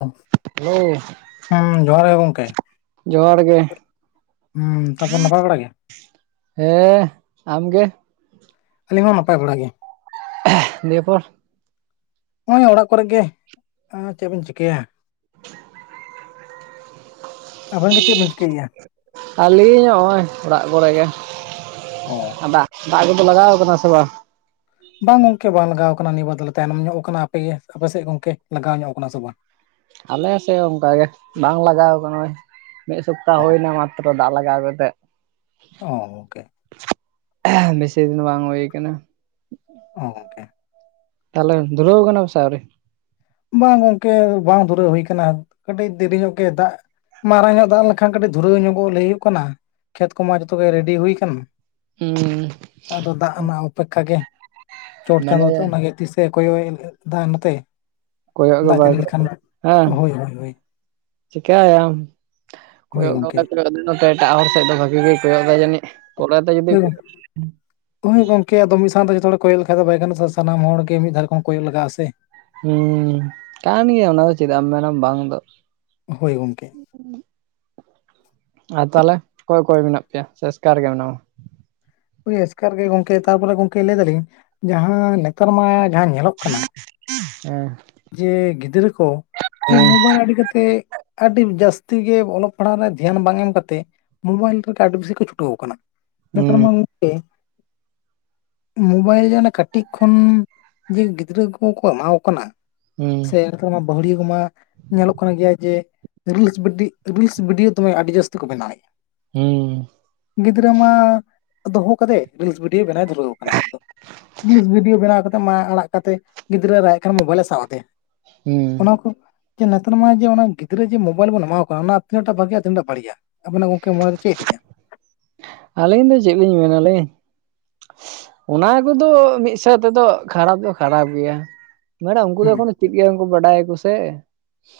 [unintelligible] Hello ᱦᱩᱸ ᱡᱚᱦᱟᱨ ᱜᱮ ᱜᱚᱝᱠᱮ᱾ ᱡᱚᱦᱟᱨ ᱜᱮ᱾ ᱦᱩᱸ ᱛᱟᱯᱚᱨ ᱱᱟᱯᱟᱭ ᱵᱟᱲᱟ ᱜᱮ᱾ ᱦᱮᱸ ᱟᱢ ᱜᱮ᱾ ᱟᱹᱞᱤᱧ ᱦᱚᱸ ᱱᱟᱯᱟᱭ ᱵᱟᱲᱟ ᱜᱮ᱾ [unintelligible] ᱱᱤᱭᱟᱹ ᱯᱚᱨ᱾ ᱱᱚᱜ-ᱚᱭ ᱚᱲᱟᱜ ᱠᱚᱨᱮ ᱜᱮ ᱟᱨ ᱪᱮᱫ ᱵᱮᱱ ᱪᱤᱠᱟᱹᱭᱟ᱾ ᱟᱵᱮᱱ ᱜᱮ ᱪᱮᱜ ᱵᱮᱱ ᱪᱤᱠᱟᱹᱭ ᱜᱮᱭᱟ? ᱟᱹᱞᱤᱧ ᱦᱚᱸᱜ-ᱚᱭ ᱚᱲᱟᱜ ᱠᱚᱨᱮ ᱜᱮ ᱚ ᱟᱵᱟᱜ ᱫᱟᱜ ᱠᱚᱫᱚ ᱞᱟᱜᱟᱣ ᱟᱠᱟᱱᱟ ᱥᱮ ᱵᱟᱝ? ᱵᱟᱝ ᱜᱚᱝᱠᱮ ᱵᱟᱝ ᱞᱟᱜᱟᱣ ᱟᱠᱟᱱᱟ ᱱᱤᱭᱟᱹᱵᱟᱨ ᱫᱚᱞᱮ ᱛᱟᱭᱱᱚᱢ ᱧᱚᱜ ᱟᱠᱟᱱᱟ᱾ ᱟᱯᱮᱜᱮ ᱟᱯᱮᱥᱮᱫ ᱜᱚᱝᱠᱮ ᱞᱟᱜᱟᱣ ᱧᱚᱜ ᱟᱠᱟᱱᱟ ᱥᱮ ᱵᱟᱝ? ᱟᱞᱮ ᱥᱮᱜ ᱦᱚ ᱚᱱᱠᱟᱜᱮ ᱵᱟᱝ ᱞᱟᱜᱟᱣ ᱟᱠᱟᱱᱟ ᱚᱭ ᱢᱤᱫ ᱥᱚᱯᱛᱟ ᱦᱳᱭᱱᱟ ᱢᱟ ᱛᱚᱨᱚ ᱫᱟᱜ ᱞᱟᱜᱟᱣ ᱠᱟᱛᱮᱜ᱾ ᱚ ᱜᱚᱝᱠᱮ᱾ ᱵᱮᱥᱤᱫᱤᱱ ᱫᱚ ᱵᱟᱝ ᱦᱩᱭ ᱠᱟᱱᱟ᱾ ᱚ ᱜᱚᱝᱠᱮ ᱛᱟᱞᱮ ᱫᱷᱩᱨᱟᱹᱣ ᱟᱠᱱᱟ ᱯᱮᱥᱮ ᱟᱹᱣᱨᱤ? ᱵᱟᱝ ᱜᱚᱝᱠᱮ ᱵᱟᱝ ᱫᱷᱩᱨᱟᱹᱣ ᱦᱩᱭ ᱠᱟᱱᱟ ᱠᱟᱹᱴᱤᱡ ᱫᱮᱨᱤ ᱧᱚᱜ ᱜᱮᱭ ᱫᱟᱜ ᱢᱟᱨᱟᱝ ᱧᱚᱜ ᱫᱟᱜ ᱞᱮᱠᱷᱟᱱ ᱠᱟᱹᱴᱤᱡ ᱫᱷᱩᱨᱟᱹᱣ ᱧᱚᱜᱚᱜ ᱞᱟᱹᱭ ᱦᱩᱭᱩᱜ ᱠᱟᱱᱟ ᱠᱷᱮᱛ ᱠᱚᱢᱟ ᱡᱚᱛᱚᱜ ᱜᱮ ᱨᱮᱰᱤ ᱦᱩᱭ ᱠᱟᱱᱟ᱾ ᱦᱩᱸ ᱟᱫᱚ ᱫᱟᱜ ᱨᱮᱱᱟᱜ ᱚᱯᱮᱠᱠᱷᱟ ᱜᱮ ᱪᱚᱴ ᱢᱟᱱᱮ ᱪᱟᱸᱫᱳ ᱛᱚ ᱚᱱᱟᱜᱮ ᱛᱤᱥ ᱥᱮ ᱠᱚᱭᱚᱜ ᱮ ᱫᱟ ᱱᱚᱛᱮ᱾ ᱠᱚᱭᱚᱜ ᱜᱮ ᱫᱟᱜ ᱵᱟᱭ ᱡᱟᱹᱲᱤ ᱞᱮᱠᱷᱟᱱ ᱠᱚᱭᱚᱜᱼᱫᱟ ᱮᱸ ᱦᱳᱭ ᱦᱳᱭ ᱦᱳᱭ ᱪᱮᱠᱟᱭᱟᱢ ᱚᱠᱟ ᱦᱳᱭ ᱞᱮᱠᱟ ᱜᱚᱝᱠᱮ ᱫᱩᱞᱟᱹᱲ ᱟᱫᱤ ᱱᱚᱛᱮ ᱮᱴᱟᱜ ᱦᱚᱲ ᱥᱮᱜ ᱫᱚ ᱵᱷᱟᱜᱮ ᱜᱮᱭ ᱠᱚᱭᱚᱜ ᱫᱟᱭ ᱡᱟᱹᱱᱤᱜ ᱯᱚᱨᱮ ᱛᱮ ᱡᱩᱫᱤ ᱦᱳᱭ ᱜᱚᱝ ᱦᱳᱭ ᱜᱚᱝᱠᱮ ᱟᱫᱚ ᱢᱤᱫ ᱥᱟᱶᱛᱮ ᱡᱚᱛᱚ ᱦᱚᱲᱮ ᱠᱚᱭᱚᱜ ᱞᱮᱠᱷᱟᱡ ᱫᱚ ᱵᱟᱭ ᱜᱟᱱᱚᱜᱟ ᱥᱮ ᱥᱟᱱᱟᱢ ᱦᱚᱲ ᱜᱮ ᱢᱤᱫ ᱫᱷᱟ ᱨᱚᱠᱚᱢ ᱠᱚᱭᱚᱜ ᱞᱟᱜᱼᱟ ᱥᱮ ᱦᱩᱸ ᱠᱟᱱ ᱜᱮᱭᱟ ᱚᱱᱟ ᱫᱚ ᱪᱮᱫᱟᱜ ᱮᱢ ᱢᱮᱱᱟ ᱵᱟᱝ ᱫᱚ᱾ ᱦᱳᱭ ᱜᱚᱝᱠᱮ ᱟᱨ ᱛᱟᱞᱮ ᱚᱠᱚᱭ ᱚᱠᱚᱭ ᱢᱮᱱᱟᱜ ᱯᱮᱭᱟ ᱥᱮ ᱮᱥᱠᱟᱨ ᱜᱮ ᱢᱮᱱᱟᱢᱟ? ᱳᱭ ᱮᱥᱠᱟᱨ ᱜᱮ ᱜᱚᱝᱠᱮ ᱛᱟᱨᱯᱚᱨᱮ ᱜᱚᱝᱠᱮ ᱞᱟᱹᱭ ᱫᱟᱞᱤᱧ ᱡᱟᱦᱟᱸ ᱱᱮᱛᱟᱨ ᱢᱟ ᱡᱟᱦᱟᱸ ᱧᱮᱞᱚᱜ ᱠᱟᱱᱟ ᱮ ᱡᱮ ᱜᱤᱫᱽᱨᱟᱹ ᱠᱚ ᱡᱮ ᱢᱳᱸᱵᱟᱭᱤᱞ ᱟᱹᱰᱤ ᱠᱟᱛᱮᱜ ᱟᱹᱰᱤᱢ ᱡᱟᱹᱥᱛᱤ ᱜᱮ ᱚᱞᱚᱜ ᱯᱟᱲᱦᱟᱣ ᱨᱮ ᱫᱷᱮᱭᱟᱱ ᱵᱟᱝ ᱮᱢ ᱠᱟᱛᱮᱜ ᱢᱳᱸᱵᱟᱭᱤᱞ ᱨᱮᱜᱮ ᱟᱰᱤ ᱵᱤᱥᱤ ᱠᱚ ᱪᱷᱩᱴᱟᱹᱣ ᱠᱟᱱᱟ᱾ ᱱᱮᱛᱟᱨ ᱦᱩᱸ ᱢᱟ ᱜᱚᱝᱠᱮ ᱢᱳᱸᱵᱟᱭᱤᱞ ᱡᱮ ᱚᱱᱮ ᱠᱟᱹᱴᱤᱡ ᱠᱷᱚᱱ ᱡᱮ ᱜᱤᱫᱽᱨᱟᱹ ᱠᱚᱠᱚ ᱮᱢᱟᱠᱚ ᱠᱟᱱᱟ ᱦᱮ [unintelligible] ᱢᱟ ᱵᱟᱹᱦᱩᱲᱤᱭᱟᱹ ᱠᱚᱢᱟ ᱧᱮᱞᱚᱜ ᱠᱟᱱ ᱜᱮᱭᱟ ᱡᱮ ᱨᱤᱞᱥ ᱵᱤᱰᱤ ᱨᱤᱥ ᱵᱤᱰᱤᱭᱳ ᱫᱚᱢᱮ ᱟᱹᱰᱤᱡᱟᱥᱛᱤ ᱠᱩ ᱵᱮᱱᱟᱣᱮᱜ ᱦᱩᱸ ᱜᱤᱫᱽᱨᱟᱹ ᱢᱟ ᱫᱚᱦᱚ ᱠᱟᱫᱮᱭ ᱨᱤᱞᱥ ᱵᱷᱤᱰᱭᱳ ᱵᱮᱱᱟᱣ ᱮ ᱫᱷᱩ ᱫᱷᱩᱨᱟ. ᱣ ᱟᱠᱟᱱᱟ ᱟᱡᱫᱚ᱾ ᱨᱤᱥ ᱵᱷᱤᱰᱤᱭᱳ ᱵᱮᱱᱟᱣ ᱠᱟᱛᱮᱜ ᱢᱟ ᱟᱲᱟᱜ ᱠᱟᱛᱮ ᱜᱤᱫᱽᱨᱟᱹ ᱨᱟᱜ ᱮᱜ ᱠᱷᱟᱱ ᱢᱳᱵᱟᱭᱤᱞ ᱮ ᱥᱟ ᱥᱟᱟᱫᱮ ᱦᱩᱸ ᱚᱱᱟ ᱠᱩ ᱡᱮ ᱱᱮᱛᱟᱨ ᱢᱟ ᱡᱮ ᱚᱱᱟ ᱜᱤᱫᱽᱨᱟᱹ ᱡᱮ ᱢᱳᱵᱟᱭᱤᱞ ᱵᱚᱱ ᱮᱢᱟᱣᱟᱠᱚ ᱠᱟᱱᱟ ᱚᱱᱟ ᱛᱤᱱᱟᱜᱴᱟᱜ ᱵᱷᱟᱜᱤᱭᱟ ᱛᱤᱱᱟᱹᱴᱟᱜ ᱵᱟᱲᱤᱜᱼᱟ? ᱟᱵᱮᱱᱟᱜ ᱜᱚᱝᱠᱮ ᱢᱚᱸᱱᱮ ᱫᱚ ᱪᱮᱜ ᱞᱮᱭᱟ? ᱟᱞᱤᱧ ᱫᱚ ᱪᱤᱜ ᱞᱤᱧ ᱢᱮᱱᱟᱞᱤᱧ᱾ ᱚᱱᱟ ᱠᱚᱫᱚ ᱢᱤᱫ ᱥᱟᱸᱣᱛᱮᱫᱚ ᱠᱷᱟᱨᱟᱯ ᱫᱚ ᱠᱷᱟᱨᱟᱯ ᱜᱮᱭᱟ᱾ ᱢᱮ ᱩᱱᱠᱩ ᱫᱚ ᱦᱩᱸ ᱮᱠᱷᱚᱱᱳ ᱪᱮᱫ ᱜᱮ ᱵᱟᱝᱠᱩ ᱵᱟᱰᱟᱭᱟᱠᱚ ᱥᱮ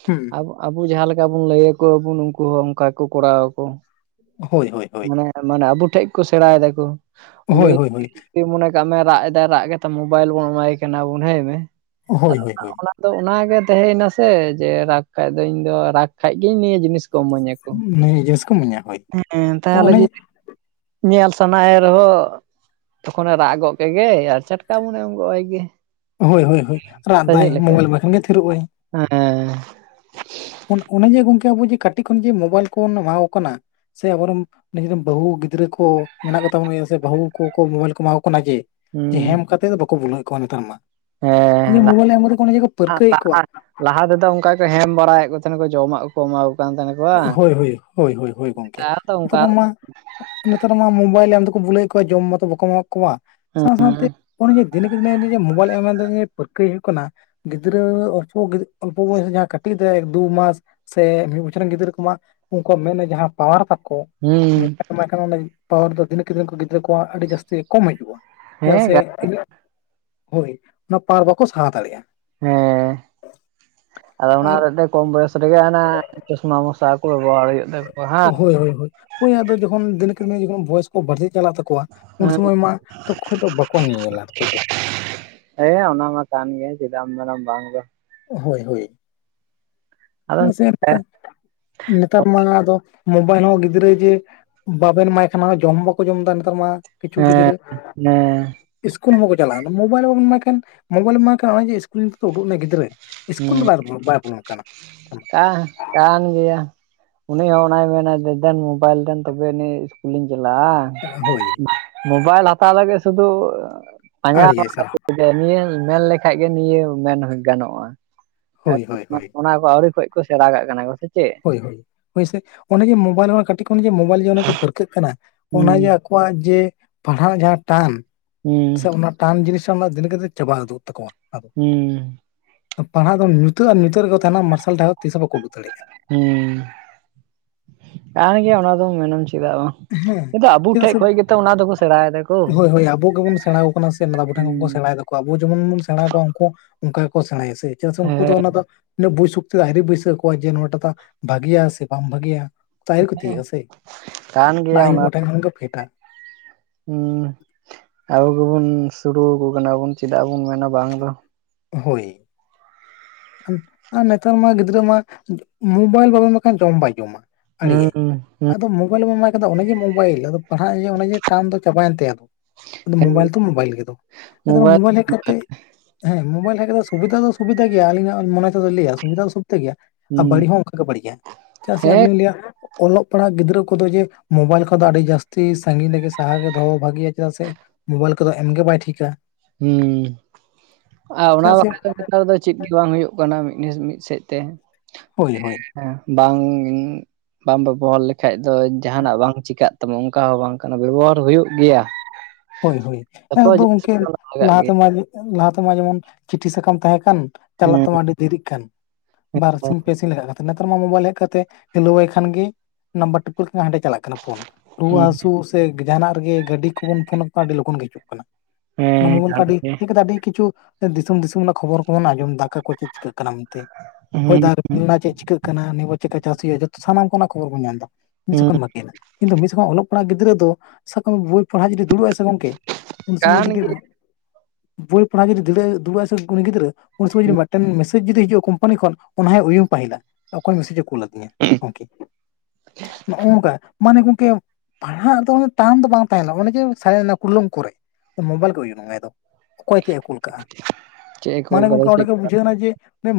ᱦᱩᱸ ᱟᱵᱚ ᱟᱵᱩ ᱡᱟᱦᱟᱸ ᱞᱮᱠᱟ ᱵᱩᱱ ᱞᱟᱹᱭ ᱟᱠᱩ ᱟᱵᱩᱱ ᱱᱩᱝᱠᱩ ᱦᱚᱸ ᱚᱝᱠᱟᱜᱮᱠᱚ ᱠᱚᱨᱟᱣ ᱟᱠᱳ᱾ ᱦᱳᱭ ᱦᱳᱭ ᱦᱳᱭ ᱢᱟᱱᱮ ᱟᱵᱚ ᱴᱷᱮᱡᱽ ᱠᱚ ᱥᱮᱬᱟᱭ ᱫᱟᱭᱠᱚ ᱦᱳᱭ ᱦᱳᱭ ᱦᱳᱭ ᱡᱩᱫᱤ ᱢᱚᱱᱮ ᱠᱟᱜ ᱢᱮ ᱨᱟᱜ ᱮᱫᱟᱭ ᱨᱟᱜ ᱠᱟᱛᱮ ᱢᱳᱵᱟᱭᱤᱞ ᱵᱚᱱ ᱮᱢᱟᱭ ᱠᱟᱱᱟ ᱵᱚᱱ ᱦᱟᱸᱭ ᱢᱮ᱾ ᱦᱳᱭ ᱦᱳᱭ ᱦᱳᱭ ᱟᱫᱚ ᱚᱱᱟᱜ ᱜᱮ ᱛᱟᱦᱮᱸᱭᱮᱱᱟ ᱥᱮ ᱡᱮ ᱨᱟᱜᱽ ᱠᱷᱟᱡ ᱫᱚ ᱤᱧ ᱫᱚ ᱨᱟᱜᱽ ᱠᱷᱟᱡ ᱜᱤᱧ ᱱᱤᱭᱟᱹ ᱡᱤᱱᱤᱥ ᱠᱚ ᱤᱢᱟᱹᱧᱟ ᱠᱚ ᱱᱤᱭᱟᱹ ᱡᱤᱱᱤᱥ ᱠᱚ ᱢᱚᱱᱮᱭᱟ ᱦᱳᱭ ᱦᱮ ᱛᱟᱦᱚᱞᱮ ᱚᱱᱮ ᱡᱩᱫᱤ ᱧᱮᱞ ᱥᱟᱱᱟᱭᱮ ᱨᱮᱦᱚᱸ ᱛᱚᱠᱷᱚᱱᱮ ᱨᱟᱜ ᱜᱚᱫᱽ ᱠᱮᱫᱜᱮ ᱟᱨ ᱪᱟᱴᱠᱟ ᱵᱚᱱᱮ ᱮᱢ ᱜᱚᱜ ᱟᱭ ᱜᱮ᱾ ᱦᱳᱭ ᱦᱳᱭ ᱦᱳᱭ ᱨᱟᱜ ᱥᱮ ᱫᱟᱭ ᱪᱮᱫ ᱞᱮᱠᱟ ᱢᱳᱵᱟᱭᱤᱞ ᱮᱢᱟᱭ ᱠᱷᱟᱱ ᱜᱮ ᱛᱷᱤᱨᱚᱜ ᱟᱭ᱾ ᱦᱮᱸ ᱚᱱ ᱚᱱᱮ ᱡᱮ ᱜᱚᱝᱠᱮ ᱟᱵᱚ ᱡᱮ ᱠᱟᱹᱴᱤᱡ ᱠᱷᱚᱱ ᱡᱮ ᱢᱳᱵᱟᱭᱤᱞ ᱠᱚᱵᱚᱱ ᱮᱢᱟᱣ ᱠᱚ ᱠᱟᱱᱟ ᱥᱮ ᱟᱵᱚᱨᱮᱱ ᱱᱤᱡᱮ ᱨᱮᱱ ᱵᱟᱹᱦᱩ ᱜᱤᱫᱽᱨᱟᱹ ᱠᱚ ᱢᱮᱱᱟᱜ ᱠᱚ ᱛᱟᱵᱚᱱᱟ ᱥᱮ ᱵᱟᱹᱦᱩ ᱠᱚᱠᱚ ᱢᱳᱵᱟᱭᱤᱞ ᱠᱚ ᱮᱢᱟ ᱟᱱᱟ ᱡᱮ ᱦᱩᱸ ᱦᱮᱢ ᱠᱟᱛᱮᱫ ᱫᱚ ᱵᱟᱠᱚ ᱵᱦᱩᱞᱟᱹᱣᱮᱫ ᱠᱚᱣᱟ ᱱᱮᱛᱟᱨ ᱢᱟ᱾ ᱦᱮᱸ [unintelligible] ᱢᱳᱵᱟᱭᱤᱞ ᱮᱢᱨᱮ ᱚᱱᱮ ᱡᱮ ᱠᱚ ᱞᱟᱦᱟ ᱯᱟᱹᱨᱠᱟᱹᱣᱮᱫ ᱠᱚᱣᱟ ᱞᱟᱦᱟ ᱛᱮᱫᱚ ᱚᱱᱠᱟ ᱜᱮ ᱠᱚ ᱦᱮᱢ ᱵᱟᱲᱟᱭᱮᱫ ᱠᱚ ᱛᱟᱦᱮᱸᱱ ᱟᱠᱚ ᱡᱚᱢᱟᱜ ᱠᱚᱠᱚ ᱮᱢᱟᱣ ᱠᱚ ᱠᱟᱱ ᱛᱟᱦᱮᱱᱟ᱾ ᱠᱚ ᱵᱟᱝ ᱦᱳᱭ-ᱦᱳᱭ, ᱦᱳᱭ-ᱦᱳᱭ-ᱦᱳᱭ ᱜᱚᱢᱠᱮ ᱱᱮᱛᱟᱨ ᱫᱚ ᱚᱱᱠᱟ ᱱᱮᱛᱟᱨ ᱢᱟ ᱱᱮᱛᱟᱨ ᱢᱟ ᱢᱳᱵᱟᱭᱤᱞ ᱮᱢ ᱛᱮᱠᱚ ᱵᱦᱩᱞᱟᱹᱭᱮᱫ ᱠᱚᱣᱟ ᱡᱚᱢ ᱢᱟᱛᱚ ᱵᱟᱠᱚ ᱮᱢᱟ ᱠᱚᱣᱟ ᱥᱟᱶ ᱥᱟᱶᱛᱮ ᱚᱱᱮ ᱡᱮ ᱫᱤᱱᱮ ᱠᱮ ᱫᱤᱱᱮ ᱢᱳᱵᱟᱭᱤᱞ ᱮᱢ ᱛᱮ ᱡᱮ ᱯᱟᱹᱨᱠᱟᱹᱭ ᱦᱩᱭᱩᱜ ᱠᱟᱱᱟ, ᱜᱤᱫᱽᱨᱟᱹ ᱚᱞᱯᱚ ᱚᱞᱯᱚ ᱵᱚᱭᱚᱥ ᱡᱟᱦᱟᱸ ᱠᱟᱹᱴᱤᱡ ᱮ ᱛᱟᱭ ᱮᱠ ᱫᱩ ᱢᱟᱥ ᱥᱮ ᱢᱤᱫ ᱵᱚᱪᱷᱚᱨ ᱨᱮᱱ ᱜᱤᱫᱽᱨᱟᱹ ᱠᱚᱢᱟ ᱩᱱᱠᱩᱣᱟᱜ ᱢᱮᱫ ᱨᱮᱱᱟᱜ ᱡᱟᱦᱟᱸ ᱯᱟᱣᱟᱨ ᱛᱟᱠᱚ ᱦᱩᱸ ᱢᱳᱵᱟᱭᱤᱞ ᱮᱢᱟᱭ ᱠᱷᱟᱱ ᱚᱱᱮ ᱯᱟᱣᱟᱨ ᱫᱚ ᱫᱤᱱᱮ ᱠᱮ ᱫᱤᱱᱮ ᱩᱱᱠᱩ ᱜᱤᱫᱽᱨᱟᱹ ᱠᱚᱣᱟᱜ ᱟᱹᱰᱤ ᱡᱟᱹᱥᱛᱤ ᱜᱮ ᱠᱚᱢ ᱦᱤᱡᱩᱜ-ᱟ ᱪᱮᱫᱟᱜ ᱦᱮᱸ ᱥᱮ ᱛᱤᱱᱟᱹᱜ ᱦᱳᱭ ᱚᱱᱟ ᱯᱟᱣᱟᱨ ᱵᱟᱠᱚ ᱥᱟᱦᱟᱣ ᱫᱟᱲᱮᱭᱟᱜ-ᱟ ᱾ ᱦᱮᱸ ᱾ [inaudible] ᱟᱫᱚ ᱚᱱᱟ ᱟᱨ ᱦᱚᱛᱮᱜ ᱛᱚ ᱠᱚᱢ ᱵᱚᱭᱚᱥ ᱨᱮᱜᱮ ᱦᱟᱱᱟ ᱪᱚᱥᱢᱟ ᱵᱚᱱ ᱥᱟᱵ ᱦᱳᱭ-ᱦᱳᱭ-ᱦᱳᱭ, ᱦᱳᱭ ᱟᱫᱚ ᱡᱚᱠᱷᱚᱱ ᱫᱤᱱᱮ ᱠᱮ ᱫᱤᱱᱮ ᱛᱮ ᱡᱚᱠᱷᱚᱱ ᱵᱚᱭᱚᱥ ᱠᱚ ᱵᱟᱹᱲᱛᱤ ᱪᱟᱞᱟᱜ ᱛᱟᱠᱚᱣᱟ ᱩᱱ ᱥᱩᱢᱚᱭ ᱢᱟ ᱛᱚᱠᱷᱚᱡᱽ ᱫᱚ ᱵᱟᱠᱚ ᱧᱮᱧᱮᱞᱟ ᱛᱚᱠᱷᱚᱡᱽ ᱫᱚ᱾ ᱦᱮᱸ ᱚᱱᱟ ᱢᱟ ᱠᱟᱱ ᱜᱮᱭᱟ ᱪᱮᱫᱟᱜ ᱮᱢ ᱢᱮᱱᱟᱢ ᱵᱟᱝ ᱫᱚ᱾ ᱦᱳᱭ-ᱦᱳᱭ ᱾ ᱟᱫᱚ [inaudible] ᱪᱮᱫᱟᱜ ᱥᱮ ᱦᱮᱸ ᱟᱨ ᱱᱮᱛᱟᱨ ᱢᱟ ᱟᱫᱚ ᱢᱳᱵᱟᱭᱤᱞ ᱦᱚᱸ ᱜᱤᱫᱽᱨᱟᱹ ᱡᱮ ᱵᱟᱵᱮᱱ ᱮᱢᱟᱭ ᱠᱷᱟᱱ ᱢᱟ ᱡᱚᱢ ᱦᱚᱸ ᱵᱟᱠᱚ ᱡᱚᱢ ᱮᱫᱟ ᱱᱮᱛᱟᱨ ᱢᱟ ᱠᱤᱪᱷᱩ ᱜᱤᱫᱽᱨᱟᱹ᱾ ᱟᱥᱚᱞᱮ ᱤᱥᱠᱩᱞ ᱦᱚᱸ ᱵᱟᱠᱚ ᱪᱟᱞᱟᱜ-ᱟ, ᱢᱳᱵᱟᱭᱤᱞ ᱵᱟᱵᱤᱱ ᱮᱢᱟᱭ ᱠᱷᱟᱱ ᱢᱚᱵᱟᱭᱤᱞ ᱮᱢᱟᱭ ᱠᱷᱟᱱ ᱱᱚᱜᱚᱭ ᱡᱮ ᱤᱥᱠᱩᱞ ᱱᱤᱛᱚ ᱩᱰᱩᱜ ᱮᱱᱟᱭ ᱜᱤᱫᱽᱨᱟᱹ ᱤᱥᱠᱩᱞ ᱫᱚ ᱵᱟ ᱵᱚᱞᱚ ᱵᱟᱭ ᱵᱩᱞᱚᱱ ᱠᱟᱱᱟ᱾ ᱠᱟ ᱠᱟᱱ ᱜᱮᱭᱟ᱾ ᱩᱱᱤ ᱦᱚᱸ ᱚᱱᱟᱭ ᱢᱮᱱᱟ ᱫᱮᱱ ᱢᱳᱵᱟᱭᱤᱞ ᱫᱮᱱ ᱛᱚᱵᱮ ᱮᱱᱟ ᱤᱥᱠᱩᱞᱤᱧ ᱪᱟᱞᱟᱜ-ᱟ᱾ ᱦᱳᱭ ᱢᱳᱵᱟᱭᱤᱞ ᱦᱟᱛᱟᱣ ᱞᱟᱹᱜᱤᱫ ᱥᱩᱫᱩ ᱯᱟᱸᱡᱟ ᱟᱲᱮᱭᱟᱭ ᱥᱟᱞᱟ ᱵᱟ ᱱᱤᱭᱟᱹ ᱢᱮᱱ ᱞᱮᱠᱷᱟᱡ ᱜᱮ ᱱᱤᱭᱟᱹ ᱢᱮᱱ ᱜᱟᱱᱚᱜ-ᱟ ᱦᱳᱭ ᱦᱳᱭ ᱾ ᱦᱳᱭ [inaudible] ᱚᱱᱟ ᱠᱚ ᱟᱹᱣᱨᱤ ᱠᱷᱚᱡ ᱠᱚ ᱥᱮᱬᱟ ᱠᱟᱜ ᱠᱟᱱᱟ ᱠᱚ ᱥᱮ ᱪᱮᱫ᱾ ᱦᱳᱭ-ᱦᱳᱭ, ᱦᱳᱭ ᱥᱮ ᱚᱱᱮ ᱡᱮ ᱢᱳᱵᱟᱭᱤᱞ ᱠᱟᱹᱴᱤᱡ ᱠᱷᱚᱱ ᱡᱮ ᱢᱳᱵᱟᱭᱤᱞ ᱡᱮ ᱚᱱᱮ ᱠᱚ ᱯᱟᱹᱨᱠᱟᱹᱜ ᱠᱟᱱᱟ ᱦᱩᱸ ᱚᱱᱟ ᱡᱮ ᱟᱠᱚᱣᱟᱜ ᱡᱮ ᱯᱟᱲᱦᱟᱜ ᱡᱟᱦᱟᱸ ᱴᱟᱱ ᱦᱩᱸ [inaudible] ᱥᱮ ᱚᱱᱟ ᱴᱟᱱ ᱡᱤᱱᱤᱥ ᱨᱮᱱᱟᱜ ᱫᱤᱱ ᱠᱮ ᱫᱤᱱ ᱪᱟᱵᱟ ᱩᱫᱩᱜ ᱛᱟᱠᱚᱣᱟ᱾ ᱟᱫᱚ ᱦᱮᱸ ᱾ ᱯᱟᱲᱦᱟᱜ ᱫᱚ ᱧᱩᱛᱟᱹᱛ ᱟᱨ ᱧᱩᱛᱟᱹᱛ ᱨᱮᱜᱮ ᱠᱚ ᱛᱟᱦᱮᱱᱟ ᱢᱟᱨᱥᱟᱞ ᱰᱟᱦᱟᱨ ᱫᱚ ᱛᱤᱥ ᱦᱚᱸ ᱵᱟᱠᱚ ᱟᱜᱩ ᱫᱟᱲᱮᱭᱟᱜ-ᱟ ᱾ ᱦᱮᱸ, [inaudible] ᱠᱟᱱ ᱜᱮᱭᱟ ᱚᱱᱟ ᱫᱚ ᱢᱮᱱᱟᱢ ᱪᱮᱫᱟᱜ ᱵᱟᱝ᱾ ᱦᱮᱸ ᱠᱤᱱᱛᱩ ᱟᱵᱚ ᱪᱮᱫᱟᱜ ᱴᱷᱮᱡ ᱠᱷᱚᱡ ᱜᱮᱛᱚ ᱚᱱᱟ ᱫᱚᱠᱚ ᱥᱮᱬᱟᱭ ᱫᱟᱠᱚ ᱥᱮ ᱦᱳᱭ-ᱦᱳᱭ ᱟᱵᱚ ᱜᱮᱵᱚᱱ ᱥᱮᱬᱟᱸᱣ ᱟᱠᱚ ᱠᱟᱱᱟ ᱥᱮ ᱢᱟᱨᱟᱝ ᱠᱚ ᱴᱷᱮᱱ ᱦᱮᱸ ᱠᱷᱚᱱ ᱠᱚ ᱥᱮᱬᱟᱭ ᱮ ᱾ ᱠᱚ ᱟᱵᱚ ᱡᱮᱢᱚᱱ ᱵᱚᱱ ᱥᱮᱬᱟ ᱦᱟᱠᱚᱣᱟ ᱩᱱᱠᱩ ᱦᱚᱸ ᱚᱱᱠᱟ ᱜᱮᱠᱚ ᱥᱮᱬᱟᱭᱟ ᱥᱮ ᱪᱮᱫᱟᱜ ᱥᱮ ᱩᱱᱠᱩ ᱫᱚ ᱚᱱᱟ ᱫᱚ ᱩᱱᱟᱹᱜ ᱵᱩᱡ ᱥᱚᱠᱛᱮ ᱫᱚ ᱟᱹᱣᱨᱤ ᱵᱟᱹᱭᱥᱟᱹᱣ ᱟᱠᱚᱣᱟ ᱡᱮ ᱱᱚᱣᱟᱴᱟᱜ ᱫᱚ ᱵᱷᱟᱹᱜᱮᱭᱟ ᱥᱮ ᱵᱟᱝ ᱵᱷᱟᱹᱜᱤᱭᱟ ᱛᱚ ᱟᱹᱭᱨᱤ ᱠᱚ ᱛᱤᱭᱟᱹᱜᱟ ᱥᱮ᱾ ᱠᱟᱱ ᱚᱱᱟ ᱜᱮᱭᱟ ᱟᱭᱩ ᱠᱚᱴᱷᱮᱱ ᱠᱷᱚᱱ ᱜᱮ ᱯᱷᱮᱰᱟ ᱾ ᱦᱮᱸ [inaudible] ᱟᱵᱚ ᱜᱮᱵᱚᱱ ᱥᱩᱲᱩ ᱟᱠᱚ ᱠᱟᱱᱟ ᱵᱚᱱ ᱪᱮᱫᱟᱜ ᱵᱚᱱ ᱢᱮᱱᱟ ᱵᱟᱝ ᱫᱚ᱾ ᱦᱳᱭ ᱾ ᱟᱨ ᱱᱮᱛᱟᱨ ᱢᱟ ᱜᱤᱫᱽᱨᱟᱹ ᱢᱟ ᱢᱳᱵᱟᱭᱤᱞ ᱵᱟᱵᱚᱱ ᱮᱢᱟᱭ ᱠᱷᱟᱱ ᱡᱚᱢ ᱦᱚ ᱵᱟᱭ ᱡᱚᱢᱟ ᱾ ᱟᱲᱤᱭᱟᱭ ᱦᱩᱸ ᱟᱫᱚ ᱢᱳᱵᱟᱭᱤᱞ ᱵᱟᱢ ᱮᱢᱟᱭ ᱠᱷᱟᱡ ᱫᱚ ᱚᱱᱮ ᱡᱮ ᱢᱳᱵᱟᱭᱤᱞ ᱟᱫᱚ ᱯᱟᱲᱦᱟᱜ ᱨᱮᱭᱟᱜ ᱚᱱᱮ ᱡᱮ ᱴᱟᱱ ᱫᱚ ᱪᱟᱵᱟᱭᱮᱱ ᱛᱟᱭᱟ ᱾ ᱟᱫᱚ ᱢᱳᱵᱟᱭᱤᱞ ᱛᱚ ᱢᱳᱵᱟᱭᱤᱞ ᱜᱮᱫᱚ ᱟᱨ ᱢᱳᱵᱟᱭᱤᱞ ᱦᱮᱡ ᱠᱟᱛᱮ ᱦᱮᱸ ᱢᱳᱵᱟᱭᱤᱞ ᱦᱮᱡᱽ ᱠᱟᱛᱮᱜ ᱫᱚ ᱥᱩᱵᱤᱫᱟ ᱫᱚ ᱥᱩᱵᱤᱫᱟ ᱜᱮᱭᱟ ᱟᱞᱤᱧᱟᱜ ᱢᱚᱱᱮ ᱛᱚ ᱞᱟᱹᱭᱟ ᱥᱩᱵᱤᱫᱟ ᱫᱚ ᱥᱩᱵᱤᱫᱟ ᱜᱮᱭᱟ ᱾ ᱟᱨ ᱦᱩᱸ ᱵᱟᱹᱲᱤᱡ ᱦᱚᱸ ᱚᱱᱠᱟ ᱜᱮ ᱵᱟᱹᱲᱤᱡᱟ ᱪᱮᱫᱟᱜ ᱥᱮ ᱟᱫᱚ ᱦᱮᱸ ᱟᱹᱞᱤᱧ ᱞᱟᱹᱭᱟ ᱚᱞᱚᱜ ᱯᱟᱲᱦᱟᱜ ᱜᱤᱫᱽᱨᱟᱹ ᱠᱚᱫᱚ ᱡᱮ ᱢᱳᱵᱟᱭᱤᱞ ᱠᱷᱚᱱ ᱫᱚ ᱟᱹᱰᱤ ᱡᱟᱹᱥᱛᱤ ᱥᱟᱸᱜᱤᱧ ᱨᱮᱜᱮ ᱥᱟᱦᱟ ᱜᱮ ᱫᱚᱦᱚ ᱵᱷᱟᱜᱮᱭᱟ ᱪᱮᱫᱟᱜ ᱥᱮ ᱢᱳᱵᱟᱭᱤᱞ ᱠᱚᱫᱚ ᱮᱢᱜᱮ ᱵᱟᱭ ᱴᱷᱤᱠᱟ ᱾ ᱦᱮᱸ [inaudible] ᱟᱨ ᱪᱮᱫᱟᱜ ᱚᱱᱟ ᱥᱮ ᱵᱟᱠᱷᱨᱟ ᱱᱮᱛᱟᱨ ᱫᱚ ᱪᱮᱫ ᱜᱮ ᱵᱟᱝ ᱦᱩᱭᱩᱜ ᱠᱟᱱᱟ ᱢᱤᱫ ᱱᱮᱥ ᱢᱤᱫ ᱥᱮᱫ ᱛᱮ᱾ ᱦᱳᱭ ᱦᱳᱭ᱾ ᱦᱮᱸ ᱵᱟᱝ ᱵᱟᱢ ᱵᱮᱵᱚᱦᱟᱨ ᱞᱮᱠᱷᱟᱡᱽ ᱫᱚ ᱡᱟᱦᱟᱱᱟᱜ ᱵᱟᱝ ᱪᱮᱠᱟᱹᱜ ᱛᱟᱢᱟ ᱚᱱᱠᱟ ᱦᱚᱸ ᱵᱟᱝ ᱠᱟᱱᱟ ᱵᱮᱵᱚᱦᱟᱨ ᱦᱩᱭᱩᱜ ᱜᱮᱭᱟ᱾ ᱦᱳᱭ ᱦᱳᱭ, ᱟᱫᱚ ᱡᱚᱛᱚ ᱡᱤᱱᱤᱥ ᱜᱚᱝᱠᱮ ᱜᱮ ᱚᱱᱟ ᱞᱟᱜᱟᱜ ᱜᱮᱭᱟ ᱞᱟᱦᱟᱛᱮᱢᱟ ᱞᱟᱦᱟᱛᱮᱢᱟ ᱡᱮᱢᱚᱱ ᱪᱤᱴᱷᱤ ᱥᱟᱠᱟᱢ ᱛᱟᱦᱮᱸ ᱠᱟᱱ᱾ ᱪᱟᱞᱟᱜ ᱦᱮᱸ ᱛᱟᱢᱟ ᱟᱹᱰᱤ ᱫᱮᱨᱤᱜ ᱠᱟᱱ᱾ ᱵᱟᱨ ᱥᱤᱧ ᱯᱮ ᱥᱤᱧ ᱞᱟᱜᱟᱜ ᱠᱟᱱ ᱛᱟᱦᱮᱜ ᱱᱮᱛᱟᱨ ᱢᱟ ᱢᱳᱵᱟᱭᱤᱞ ᱦᱮᱡ ᱠᱟᱛᱮ ᱦᱮᱞᱳᱣᱟᱭ ᱠᱷᱟᱱ ᱜᱮ, ᱱᱟᱢᱵᱟᱨ ᱴᱤᱯᱟᱹᱣ ᱞᱮᱠᱷᱟᱱ ᱜᱮ ᱦᱟᱸᱰᱮ ᱪᱟᱞᱟᱜ ᱠᱟᱱᱟ ᱯᱷᱳᱱ᱾ ᱨᱩᱣᱟᱹ ᱦᱮᱸ ᱦᱟᱹᱥᱩ ᱥᱮ ᱡᱟᱦᱟᱱᱟᱜ ᱨᱮᱜᱮ ᱜᱟᱹᱰᱤ ᱠᱚᱵᱚᱱ ᱯᱷᱳᱱ ᱟᱠᱚ ᱠᱷᱟᱱ ᱟᱹᱰᱤ ᱞᱚᱜᱚᱱ ᱜᱮ ᱦᱤᱡᱩᱜ ᱠᱟᱱᱟ᱾ ᱚᱱᱟ ᱦᱮᱸ ᱢᱳᱵᱟᱭᱤᱞ ᱠᱚ ᱠᱟᱱ ᱟᱹᱰᱤ ᱜᱮᱭᱟ ᱦᱮᱡ ᱠᱟᱛᱮ ᱟᱹᱰᱤ ᱠᱤᱪᱷᱩ ᱫᱤᱥᱚᱢ ᱫᱤᱥᱚᱢ ᱚᱱᱟ ᱠᱷᱚᱵᱚᱨ ᱠᱚᱵᱚᱱ ᱟᱸᱡᱚᱢ ᱮᱫᱟ ᱟᱠᱟ ᱠᱚ ᱪᱮᱫ ᱪᱤᱠᱟᱹᱜ ᱠᱟᱱᱟ ᱢᱮᱱᱛᱮ ᱦᱚᱭ ᱦᱮᱸ ᱫᱟᱜ ᱦᱮᱸ [inaudible] ᱪᱮᱫ ᱪᱤᱠᱟᱹᱜ ᱠᱟᱱᱟ ᱱᱤᱭᱟᱹ ᱵᱟᱨ ᱪᱮᱫᱠᱟ ᱪᱟᱥ ᱦᱩᱭᱩᱜᱼᱟ ᱡᱚᱛᱚ ᱥᱟᱱᱟᱢ ᱠᱚ ᱚᱱᱟ ᱠᱷᱚᱵᱚᱨ ᱵᱚᱱ ᱧᱟᱢ ᱮᱫᱟ ᱦᱮᱸ [inaudible] [inaudible] ᱠᱤᱱᱛᱩ ᱢᱤᱫ ᱥᱮ ᱠᱷᱚᱱ ᱚᱞᱚᱜ ᱯᱟᱲᱦᱟᱜ ᱜᱤᱫᱽᱨᱟᱹ ᱫᱚ ᱥᱟᱵ ᱠᱟᱜ ᱢᱮ ᱵᱳᱭ ᱯᱟᱲᱦᱟᱜ ᱡᱩᱫᱤ ᱫᱩᱲᱩᱵ ᱟᱭ ᱜᱚᱝᱠᱮ ᱩᱱ ᱥᱚᱢᱚᱭ ᱠᱟᱱ ᱡᱩᱫᱤ ᱜᱮᱭᱟ ᱵᱳᱭ ᱯᱟᱲᱦᱟᱣ ᱫᱤᱲᱟᱹ ᱫᱩᱲᱩᱵ ᱟᱭ ᱥᱮ ᱩᱱᱤ ᱜᱤᱫᱽᱨᱟᱹ ᱩᱱ ᱥᱚᱢᱚᱭ ᱡᱩᱤ ᱢᱤᱫᱴᱮᱱ ᱢᱮᱥᱮᱡᱽ ᱡᱩᱫᱤ ᱦᱤᱡᱩᱜᱼᱟ ᱠᱳᱢᱯᱟᱱᱤ ᱠᱷᱚᱱ ᱚᱱᱟ ᱦᱚᱸᱭ ᱩᱭᱩᱝ ᱯᱟᱹᱦᱤᱞᱟ ᱚᱠᱚᱭ ᱢᱮᱥᱮᱡᱽ ᱮ ᱠᱩᱞᱟ ᱫᱤᱧᱟ ᱜᱚᱝᱠᱮ ᱱᱚᱜᱼᱚᱝᱠᱟ ᱢᱟᱱᱮ ᱜᱚᱝᱠᱮ ᱯᱟᱲᱦᱟᱜ ᱫᱚ ᱴᱟᱱ ᱫᱚ ᱵᱟᱝ ᱛᱟᱦᱮᱸᱱᱟ ᱚᱱᱮ ᱡᱮ [inaudible] ᱠᱚᱨᱮ ᱢᱳᱵᱟᱭᱤᱞ ᱜᱮ ᱭᱩᱭᱩᱝ ᱟᱭ ᱟᱫᱚ᱾ ᱚᱠᱚᱭ ᱪᱮᱫ ᱮ ᱠᱩᱞ ᱠᱟᱜᱼᱟ ᱪᱮᱫ ᱮ ᱠᱳᱞ ᱢᱟᱱᱮ ᱠᱟᱫᱟ ᱜᱚᱝᱠᱮ ᱚᱸᱰᱮ ᱪᱮᱫ ᱜᱮ ᱵᱩᱡᱽ ᱡᱷᱟᱹᱣ ᱱᱟ ᱡᱮ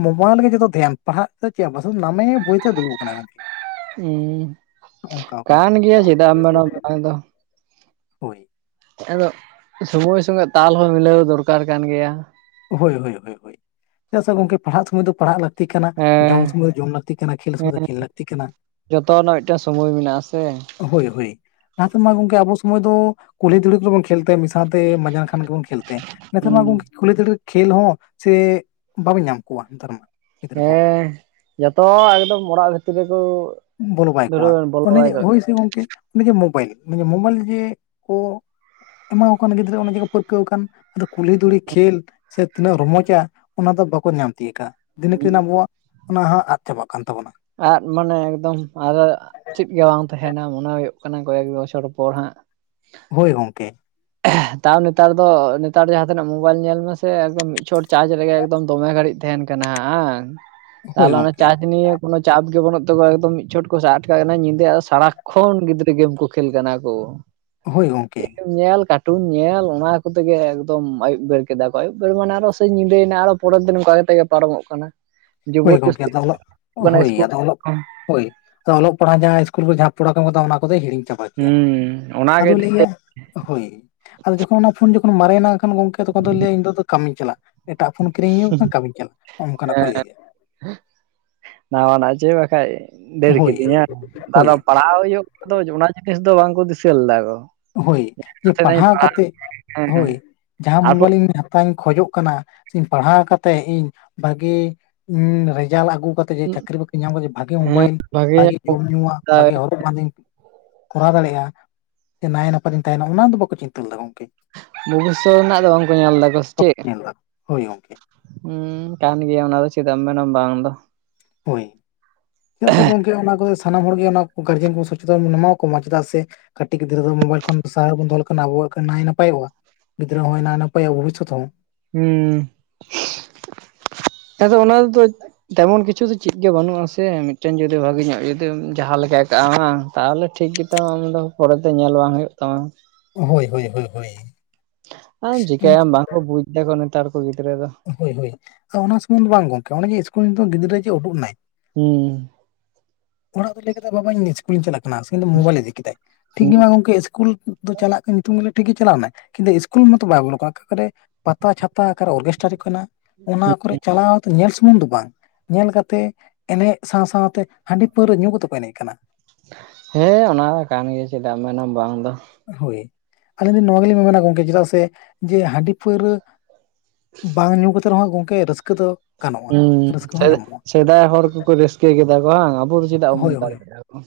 ᱢᱳᱵᱟᱭᱤᱞ ᱜᱮ ᱡᱚᱛᱚ ᱫᱷᱮᱭᱟᱱ ᱯᱟᱲᱦᱟᱜ ᱪᱮᱫ ᱦᱚᱸ ᱵᱟᱝ ᱥᱩᱫᱩ ᱱᱟᱢᱮ ᱵᱳᱭ ᱟᱛᱮᱜ ᱫᱩᱲᱩᱵ ᱟᱠᱟᱱᱟᱭ ᱜᱚᱝᱠᱮ᱾ ᱩᱸ ᱠᱟᱱᱟ ᱜᱮᱭᱟ ᱪᱮᱫᱟᱜ ᱮᱢ ᱢᱮᱱᱟ ᱵᱟᱝ ᱫᱚ᱾ ᱦᱳᱭ᱾ ᱟᱫᱚ ᱥᱚᱢᱚᱭ ᱥᱚᱸᱜᱮ ᱛᱟᱞ ᱦᱚᱸ ᱢᱤᱞᱟᱹᱣ ᱫᱚᱨᱠᱟᱨ ᱠᱟᱱ ᱜᱮᱭᱟ᱾ ᱦᱳᱭ ᱦᱳᱭ ᱦᱳᱭ ᱦᱳᱭ ᱪᱮᱫᱟᱜ ᱥᱮ ᱜᱚᱝᱠᱮ ᱯᱟᱲᱦᱟᱜ ᱥᱚᱢᱚᱭ ᱫᱚ ᱯᱟᱲᱦᱟᱜ ᱞᱟ ᱛᱤ ᱠᱟᱱᱟ ᱦᱮᱸ ᱡᱚᱢ ᱥᱚᱢᱚᱭ ᱫᱚ ᱡᱚᱢ ᱞᱟᱹᱠᱛᱤ ᱠᱟᱱᱟ ᱠᱷᱮᱞ ᱥᱚᱢᱚᱭ ᱦᱮᱸ ᱫᱚ ᱠᱷᱮᱞ ᱞᱟᱹᱠᱛᱤ ᱠᱟᱱᱟ᱾ ᱡᱚᱛᱚ ᱨᱮᱱᱟᱜ ᱢᱤᱫᱴᱮᱱ ᱥᱚᱢᱚᱭ ᱢᱮᱱᱟᱜᱼᱟ ᱥᱮ᱾ ᱦᱳᱭ ᱦᱳᱭ ᱞᱟᱦᱟ ᱛᱮᱢᱟ ᱜᱚᱝᱠᱮ ᱟᱵᱚ ᱥᱚᱢᱚᱭ ᱫᱚ ᱠᱩᱞᱦᱤ ᱫᱷᱩᱲᱤ ᱠᱚᱨᱮᱵᱚᱱ ᱠᱷᱮᱞ [inaudible] ᱥᱟᱶᱛᱮ ᱢᱟᱡᱟᱱ ᱠᱷᱟᱱ ᱜᱮ ᱵᱚᱱ ᱠᱷᱮᱞ ᱛᱟᱦᱮᱸ ᱱᱮᱛᱟᱨ ᱢᱟ ᱦᱮᱸ ᱜᱚᱝᱠᱮ ᱠᱩᱞᱦᱤ ᱫᱷᱩᱲᱤ ᱠᱷᱮᱞ ᱦᱚᱸ ᱥᱮ ᱵᱟᱵᱮᱱ ᱧᱟᱢ ᱠᱚᱣᱟ ᱱᱮᱛᱟᱨ ᱢᱟ᱾ ᱜᱤᱫᱽᱨᱟᱹ ᱠᱚ ᱦᱮᱸ ᱡᱚᱛᱚ ᱮᱠᱫᱚᱢ ᱚᱲᱟᱜ ᱵᱷᱤᱛᱤᱨ ᱨᱮᱠᱚ ᱵᱚᱞᱚ ᱵᱟᱭ ᱠᱚᱜ-ᱟ ᱫᱷᱩᱨᱟᱹᱣ ᱵᱚᱞᱚ ᱚᱱᱮ ᱵᱟᱭ ᱡᱮ ᱠᱟᱜ ᱦᱳᱭ ᱥᱮ ᱜᱚᱝᱠᱮ᱾ ᱚᱱᱮ ᱡᱮ ᱢᱳᱵᱟᱭᱤᱞ ᱢᱳᱵᱟᱭᱤᱞ ᱡᱮ ᱠᱚ ᱮᱢᱟ ᱠᱚ ᱠᱟᱱᱟ ᱜᱤᱫᱽᱨᱟᱹ ᱚᱱᱮ ᱡᱮ ᱠᱚ ᱯᱟᱹᱨᱠᱟᱹᱣ ᱟᱠᱟᱱ ᱟᱫᱚ ᱠᱩᱞᱦᱤ ᱫᱷᱩᱲᱤ ᱠᱷᱮᱞ ᱥᱮ ᱛᱤᱱᱟᱹᱜ ᱨᱚᱢᱚᱡᱟ ᱚᱱᱟ ᱫᱚ ᱵᱟᱠᱚ ᱧᱟᱢ ᱛᱤᱭᱟᱹᱜ ᱟᱠᱟᱜᱼᱟ᱾ ᱫᱤᱱ ᱠᱮᱱ ᱟᱵᱚᱣᱟᱜ ᱚᱱᱟ ᱦᱚᱸ ᱟᱫ ᱪᱟᱵᱟᱜ ᱠᱟᱱ ᱛᱟᱵᱚᱱᱟ᱾ ᱟᱫ ᱢᱟᱱᱮ ᱮᱠᱫᱚᱢ ᱟᱫᱚ ᱪᱮᱫ ᱜᱮ ᱵᱟᱝ ᱛᱟᱦᱮᱱᱟ ᱢᱚᱱᱮ ᱦᱩᱭᱩᱜ ᱠᱟᱱᱟ ᱠᱚᱭᱮᱠ ᱵᱚᱪᱷᱚᱨ ᱯᱚᱨ ᱦᱟᱸᱜ ᱦᱳᱭ ᱜᱚᱝᱠᱮ᱾ ᱛᱟᱣ ᱱᱮᱛᱟᱨ ᱫᱚ ᱱᱮᱛᱟᱨ ᱡᱟᱦᱟᱸ ᱛᱤᱱᱟᱹᱜ ᱢᱳᱵᱟᱭᱤᱞ ᱧᱮᱞ ᱢᱮᱥᱮ ᱮᱠᱫᱚᱢ ᱢᱤᱫ ᱪᱷᱚᱴ ᱪᱟᱨᱡᱽ ᱨᱮᱜᱮ ᱮᱠᱫᱚᱢ ᱫᱚᱢᱮ ᱜᱷᱟᱹᱲᱤᱡ ᱛᱟᱦᱮᱱ ᱠᱟᱱᱟ ᱟᱝ ᱦᱳᱭ ᱛᱟᱦᱚᱞᱮ ᱚᱱᱟ ᱜᱚᱝᱠᱮ ᱪᱟᱨᱡᱽ ᱱᱤᱭᱟᱹ ᱠᱳ ᱪᱟᱯ ᱜᱮ ᱵᱟᱹᱱᱩᱜ ᱛᱟᱠᱚᱣᱟ ᱮᱠᱫᱚᱢ ᱢᱤᱫ ᱪᱷᱚᱴ ᱠᱚ ᱥᱟᱴ ᱠᱟᱜ ᱠᱟᱱᱟ ᱧᱤᱫᱟᱹ ᱟᱫᱚ ᱥᱟᱲᱟ ᱠᱷᱚᱱ ᱜᱤᱫᱽᱨᱟᱹ ᱜᱮᱢ ᱠᱚ ᱠᱷᱮᱞ ᱠᱟᱱᱟ ᱠᱚ᱾ ᱦᱳᱭ ᱜᱚᱝᱠᱮ ᱧᱮᱞ ᱠᱟᱴᱩᱱ ᱧᱮᱞ ᱚᱱᱟ ᱠᱚᱛᱮᱜᱮ ᱮᱠᱫᱚᱢ ᱟᱹᱭᱩᱵ ᱵᱮᱲ ᱠᱮᱫᱟ ᱠᱚ ᱟᱹᱩᱵ ᱵᱮᱲ ᱢᱟᱱᱮ ᱟᱨᱚ ᱥᱮ ᱧᱤᱫᱟᱹᱭᱮᱱᱟ ᱟᱨᱚ ᱯᱚᱨᱮᱨ ᱫᱤᱱ ᱚᱱᱠᱟ ᱠᱟ ᱠᱟᱛᱮ ᱜᱮ ᱯᱟᱨᱚᱢᱚᱜ ᱠᱟᱱᱟ ᱦᱳᱭ ᱜᱚᱝᱠᱮ ᱟᱫᱚ ᱚᱞᱚᱜ ᱦᱳᱭ ᱟᱫᱚ ᱚᱞᱚᱜ [inaudible] ᱦᱳᱭ ᱟᱫᱚ ᱚᱞᱚᱜ ᱯᱟᱲᱦᱟᱜ ᱡᱟᱦᱟᱸ ᱤᱥᱠᱩᱞ ᱠᱚᱨᱮ ᱡᱟᱦᱟᱸ ᱯᱚᱲᱟ ᱠᱚ ᱠᱟᱫᱟ ᱚᱱᱟ ᱠᱚᱫᱚᱭ ᱦᱤᱲᱤᱧ ᱪᱟᱵᱟ ᱠᱮᱜ-ᱟ ᱦᱩᱸ ᱚᱱᱟᱜᱮ ᱟᱫᱚ ᱞᱟᱹᱭᱟ ᱦᱳᱭ, ᱟᱫᱚ ᱡᱚᱠᱷᱚᱱ ᱚᱱᱟ ᱯᱷᱳᱱ ᱡᱚᱠᱷᱚᱱ ᱢᱟᱨᱮᱭᱮᱲᱟ ᱦᱟᱠᱷᱟᱱ ᱜᱚᱝᱠᱮ ᱛᱚᱠᱷᱚᱱ ᱫᱚ ᱞᱟᱹᱭᱟ ᱤᱧ ᱫᱚ ᱟᱫᱚ ᱠᱟᱹᱢᱤᱧ ᱪᱟᱞᱟᱜ᱾ ᱮᱴᱟᱜ ᱯᱷᱳᱱ ᱠᱤᱨᱤᱧ ᱦᱩᱭᱩᱜ [inaudible] ᱠᱟᱹᱢᱤ ᱠᱟᱱᱟ ᱚᱱᱠᱟᱱᱟᱜ ᱠᱚ ᱞᱟᱭᱟᱼᱼ ᱱᱟᱣᱟᱱᱟᱜ ᱪᱚᱭ ᱵᱟᱠᱷᱟᱡ ᱰᱮᱨ ᱦᱳᱭ ᱠᱤᱫᱤᱧᱟ ᱦᱳᱭ ᱛᱟᱦᱚᱞᱮ ᱯᱟᱲᱦᱟᱣ ᱦᱩᱭᱩᱜᱼᱼ ᱟᱫᱚ ᱚᱱᱟ ᱡᱤᱱᱤᱥ ᱫᱚ ᱵᱟᱝ ᱠᱚ ᱫᱤᱥᱟᱹ ᱞᱮᱫᱟ ᱠᱚᱼᱼ ᱦᱳᱭ ᱡᱮ ᱯᱟᱲᱦᱟᱣ ᱠᱟᱛᱮᱜ ᱦᱮᱸ ᱦᱳᱭ ᱡᱟᱦᱟᱸ ᱛᱟᱨᱯᱚᱨ ᱢᱳᱵᱟᱭᱤᱞᱤᱧ ᱤᱧ ᱼᱼ ᱠᱷᱚᱡᱚᱜ ᱠᱟᱱᱟᱧ ᱯᱟᱲᱦᱟᱣ ᱠᱟᱛᱮᱜ ᱤᱧ ᱵᱷᱟᱜᱤ ᱨᱮᱡᱟᱞ ᱟᱹᱜᱩ ᱠᱟᱛᱮᱼᱼ ᱮ ᱪᱟᱹᱠᱨᱤ ᱵᱟᱹᱠᱨᱤ ᱧᱟᱢ ᱠᱟᱫᱟ ᱵᱷᱟᱜᱤ ᱢᱳᱵᱟᱭᱤᱞ ᱵᱷᱟᱜᱮ ᱡᱚᱢᱧᱣᱟᱜ ᱵᱷᱟᱜᱮ ᱦᱚᱨᱚ ᱵᱟᱫᱮᱧᱼᱼ ᱠᱚᱨᱟᱣ ᱫᱟᱲᱮᱭᱟᱜᱼᱟ᱾ ᱡᱮ ᱱᱟᱭ ᱱᱟᱯᱟᱭ ᱛᱤᱧ ᱛᱟᱦᱮᱱᱟ ᱚᱱᱟ ᱫᱚ ᱵᱟᱠᱚ ᱪᱤᱱᱛᱟᱹ ᱞᱮᱫᱟ ᱜᱚᱝᱠᱮ᱾ ᱵᱷᱚᱵᱤᱥᱥᱚᱛ ᱨᱮᱱᱟᱜ ᱫᱚ ᱵᱟᱝᱠᱚ ᱧᱮᱞ ᱫᱫᱟ ᱠᱚ ᱥᱮ ᱵᱟᱠᱚ ᱪᱮᱫ? ᱧᱮᱞ ᱫᱟ ᱦᱳᱭ ᱜᱚᱝᱠᱮ ᱦᱩᱸ ᱠᱟᱱ ᱜᱮᱭᱟ ᱚᱱᱟ ᱫᱚ ᱪᱮᱫᱟᱜ ᱢᱮᱱᱟ ᱵᱟᱝ ᱫᱚ᱾ ᱦᱳᱭ᱾ ᱪᱮᱫᱟᱜ ᱥᱮ ᱜᱚᱝᱠᱮ ᱚᱱᱟ ᱠᱚᱫᱚ ᱥᱟᱱᱟᱢ ᱦᱚᱲᱜ ᱜᱮ ᱚᱱᱟ ᱜᱟᱨᱡᱮᱱ ᱠᱚ ᱥᱚᱪᱮᱛᱚᱱ ᱵᱚᱱ ᱮᱢᱟ ᱠᱚᱢᱟ ᱪᱮᱫᱟᱜ ᱥᱮᱼᱼ ᱠᱟᱹᱴᱤᱡ ᱜᱤᱫᱽᱨᱟᱹ ᱫᱚ ᱢᱳᱵᱟᱭᱤᱞ ᱠᱷᱚᱱ ᱥᱟᱦᱟ ᱨᱮ ᱵᱚᱱ ᱫᱚᱦᱚ ᱞᱮᱠᱷᱟᱱ ᱟᱵᱚᱣᱟᱜ ᱜᱮ ᱱᱟᱭ ᱱᱟᱯᱟᱭᱚᱜᱼᱟ᱾ ᱜᱤᱫᱽᱨᱟᱹ ᱦᱚᱸ ᱦᱩᱭ ᱱᱟ ᱱᱟᱯᱟᱭ ᱵᱷᱚᱵᱤᱥᱥᱚᱛ ᱦᱚᱸᱼᱼ ᱦᱩᱸ ᱟᱫᱚ ᱚᱱᱟᱫᱚᱼᱼ ᱛᱮᱢᱚᱱ ᱠᱤᱪᱷᱩ ᱫᱚ ᱪᱮᱫ ᱜᱮ ᱵᱟᱹᱱᱩᱜ ᱟᱥᱮ ᱢᱤᱫᱴᱮᱱ ᱡᱩᱫᱤ ᱵᱷᱟᱜᱤ ᱧᱚᱜ ᱡᱩᱫᱤᱢ ᱡᱟᱦᱟᱸ ᱞᱮᱠᱟᱭ ᱠᱟᱜᱼᱟ ᱵᱟᱝ ᱛᱟᱦᱚᱞᱮ ᱴᱷᱤᱠ ᱜᱮ᱾ ᱛᱟᱣ ᱟᱢᱫᱚ ᱠᱷᱨᱚᱪ ᱫᱚ ᱧᱮᱞ ᱵᱟᱝ ᱦᱩᱭᱩᱜ ᱛᱟᱢᱟ᱾ ᱦᱳᱭ ᱦᱳᱭ ᱦᱳᱭ ᱦᱳᱭ᱾ ᱟᱨ ᱪᱤᱠᱟᱭᱟᱢ ᱵᱟᱝᱠᱚ ᱵᱩᱡ ᱫᱫᱟᱠᱚ ᱱᱮᱛᱟᱨ ᱠᱚ ᱜᱤᱫᱽᱨᱟᱹ ᱫᱚᱼᱼ ᱦᱳᱭ ᱦᱳᱭ ᱚᱱᱟ ᱥᱩᱢᱚᱱᱫᱷ ᱵᱟᱝ ᱜᱚᱝᱠᱮ ᱚᱱᱮ ᱡᱮ ᱤᱥᱠᱩᱞ ᱨᱮᱫᱚ ᱜᱤᱫᱽᱨᱟᱹ ᱡᱮ ᱩᱰᱩᱠ ᱱᱟᱭᱼᱼ ᱦᱩᱸ᱾ ᱚᱲᱟᱜ ᱫᱚ ᱞᱟᱹᱭ ᱠᱮᱫᱟ ᱵᱟᱵᱟ ᱤᱧ ᱤᱥᱠᱩᱞᱤᱧ ᱪᱟᱞᱟᱜ ᱠᱟᱱᱟ ᱠᱛᱩ ᱢᱳᱵᱟᱭᱤᱞ ᱤᱫᱤ ᱠᱮᱫᱟᱭ ᱴᱷᱤᱠ ᱦᱩᱸ ᱜᱮ ᱢᱟ ᱜᱚᱝᱠᱮ ᱤᱥᱠᱩᱞ᱾ ᱪᱟᱞᱟᱜ ᱠᱟᱱᱟ ᱜᱮᱞ ᱴᱷᱤᱠᱮ ᱪᱞᱟᱣᱱᱟ ᱠᱤᱱᱛᱩ ᱤᱥᱠᱩᱞ ᱢᱚᱛᱚ ᱵᱚᱞᱚᱜᱼᱟ ᱚᱠᱟ ᱠᱚᱨᱮᱼᱼ ᱯᱟᱛᱟ ᱪᱷᱟᱛᱟ ᱚᱠᱟᱨᱮ ᱚᱨᱠᱮᱥᱴᱟᱨ ᱦᱩᱭᱩᱜ ᱠᱟᱱᱟ ᱚᱱᱟ ᱠᱚᱨᱮᱼᱼ ᱪᱟᱞᱟᱣ ᱠᱟᱛᱮ ᱧᱮᱞ ᱥᱩᱢᱩᱝ ᱫᱚ ᱵᱟᱝ ᱧᱮᱞ ᱠᱟᱛᱮ ᱮᱱᱮᱡ ᱥᱟᱶ ᱥᱟᱶᱛᱮᱼᱼ ᱦᱟᱺᱰᱤ ᱯᱟᱹᱣᱨᱟᱹ ᱧᱩ ᱠᱟᱛᱮᱫ ᱠᱚ ᱮᱱᱮᱡ ᱠᱟᱱᱟ᱾ ᱦᱮᱸ ᱚᱱᱟ ᱠᱟᱱ ᱜᱮᱭᱟ ᱪᱮᱫᱟᱜ ᱮᱢ ᱢᱮᱱᱟ ᱵᱟᱝ ᱫᱚ᱾ ᱦᱳᱭ ᱟᱹᱞᱤᱧ ᱫᱚ ᱱᱚᱣᱟ ᱜᱮᱞᱤᱧ ᱢᱮ ᱢᱮᱱᱟ ᱜᱚᱝᱠᱮ ᱪᱮᱫᱟᱜ ᱥᱮ ᱡᱮ ᱦᱟᱺᱰᱤ ᱯᱟᱹᱣᱨᱟᱹᱼᱼ ᱵᱟᱝ ᱧᱩ ᱠᱟᱛᱮ ᱨᱮᱦᱚᱸ ᱜᱚᱝᱠᱮ ᱨᱟᱹᱥᱠᱟᱹ ᱫᱚ ᱜᱟᱱᱚᱜᱼᱟ ᱦᱩᱸ ᱨᱟᱹᱥᱠᱟᱹ ᱦᱚᱸ ᱧᱟᱢᱚᱜᱼᱟ᱾ ᱥᱮᱫᱟᱭ ᱦᱚᱲ ᱠᱚᱠᱚ ᱨᱟᱹᱥᱠᱟᱹ ᱠᱮᱫᱟ ᱠᱚ ᱦᱟᱝ ᱟᱵᱚᱼᱼ ᱪᱮᱫᱟᱜ ᱦᱳᱭ ᱵᱟᱵᱚᱱ ᱦᱳᱭ ᱫᱟᱲᱮᱭᱟᱜᱼᱟ ᱠᱚ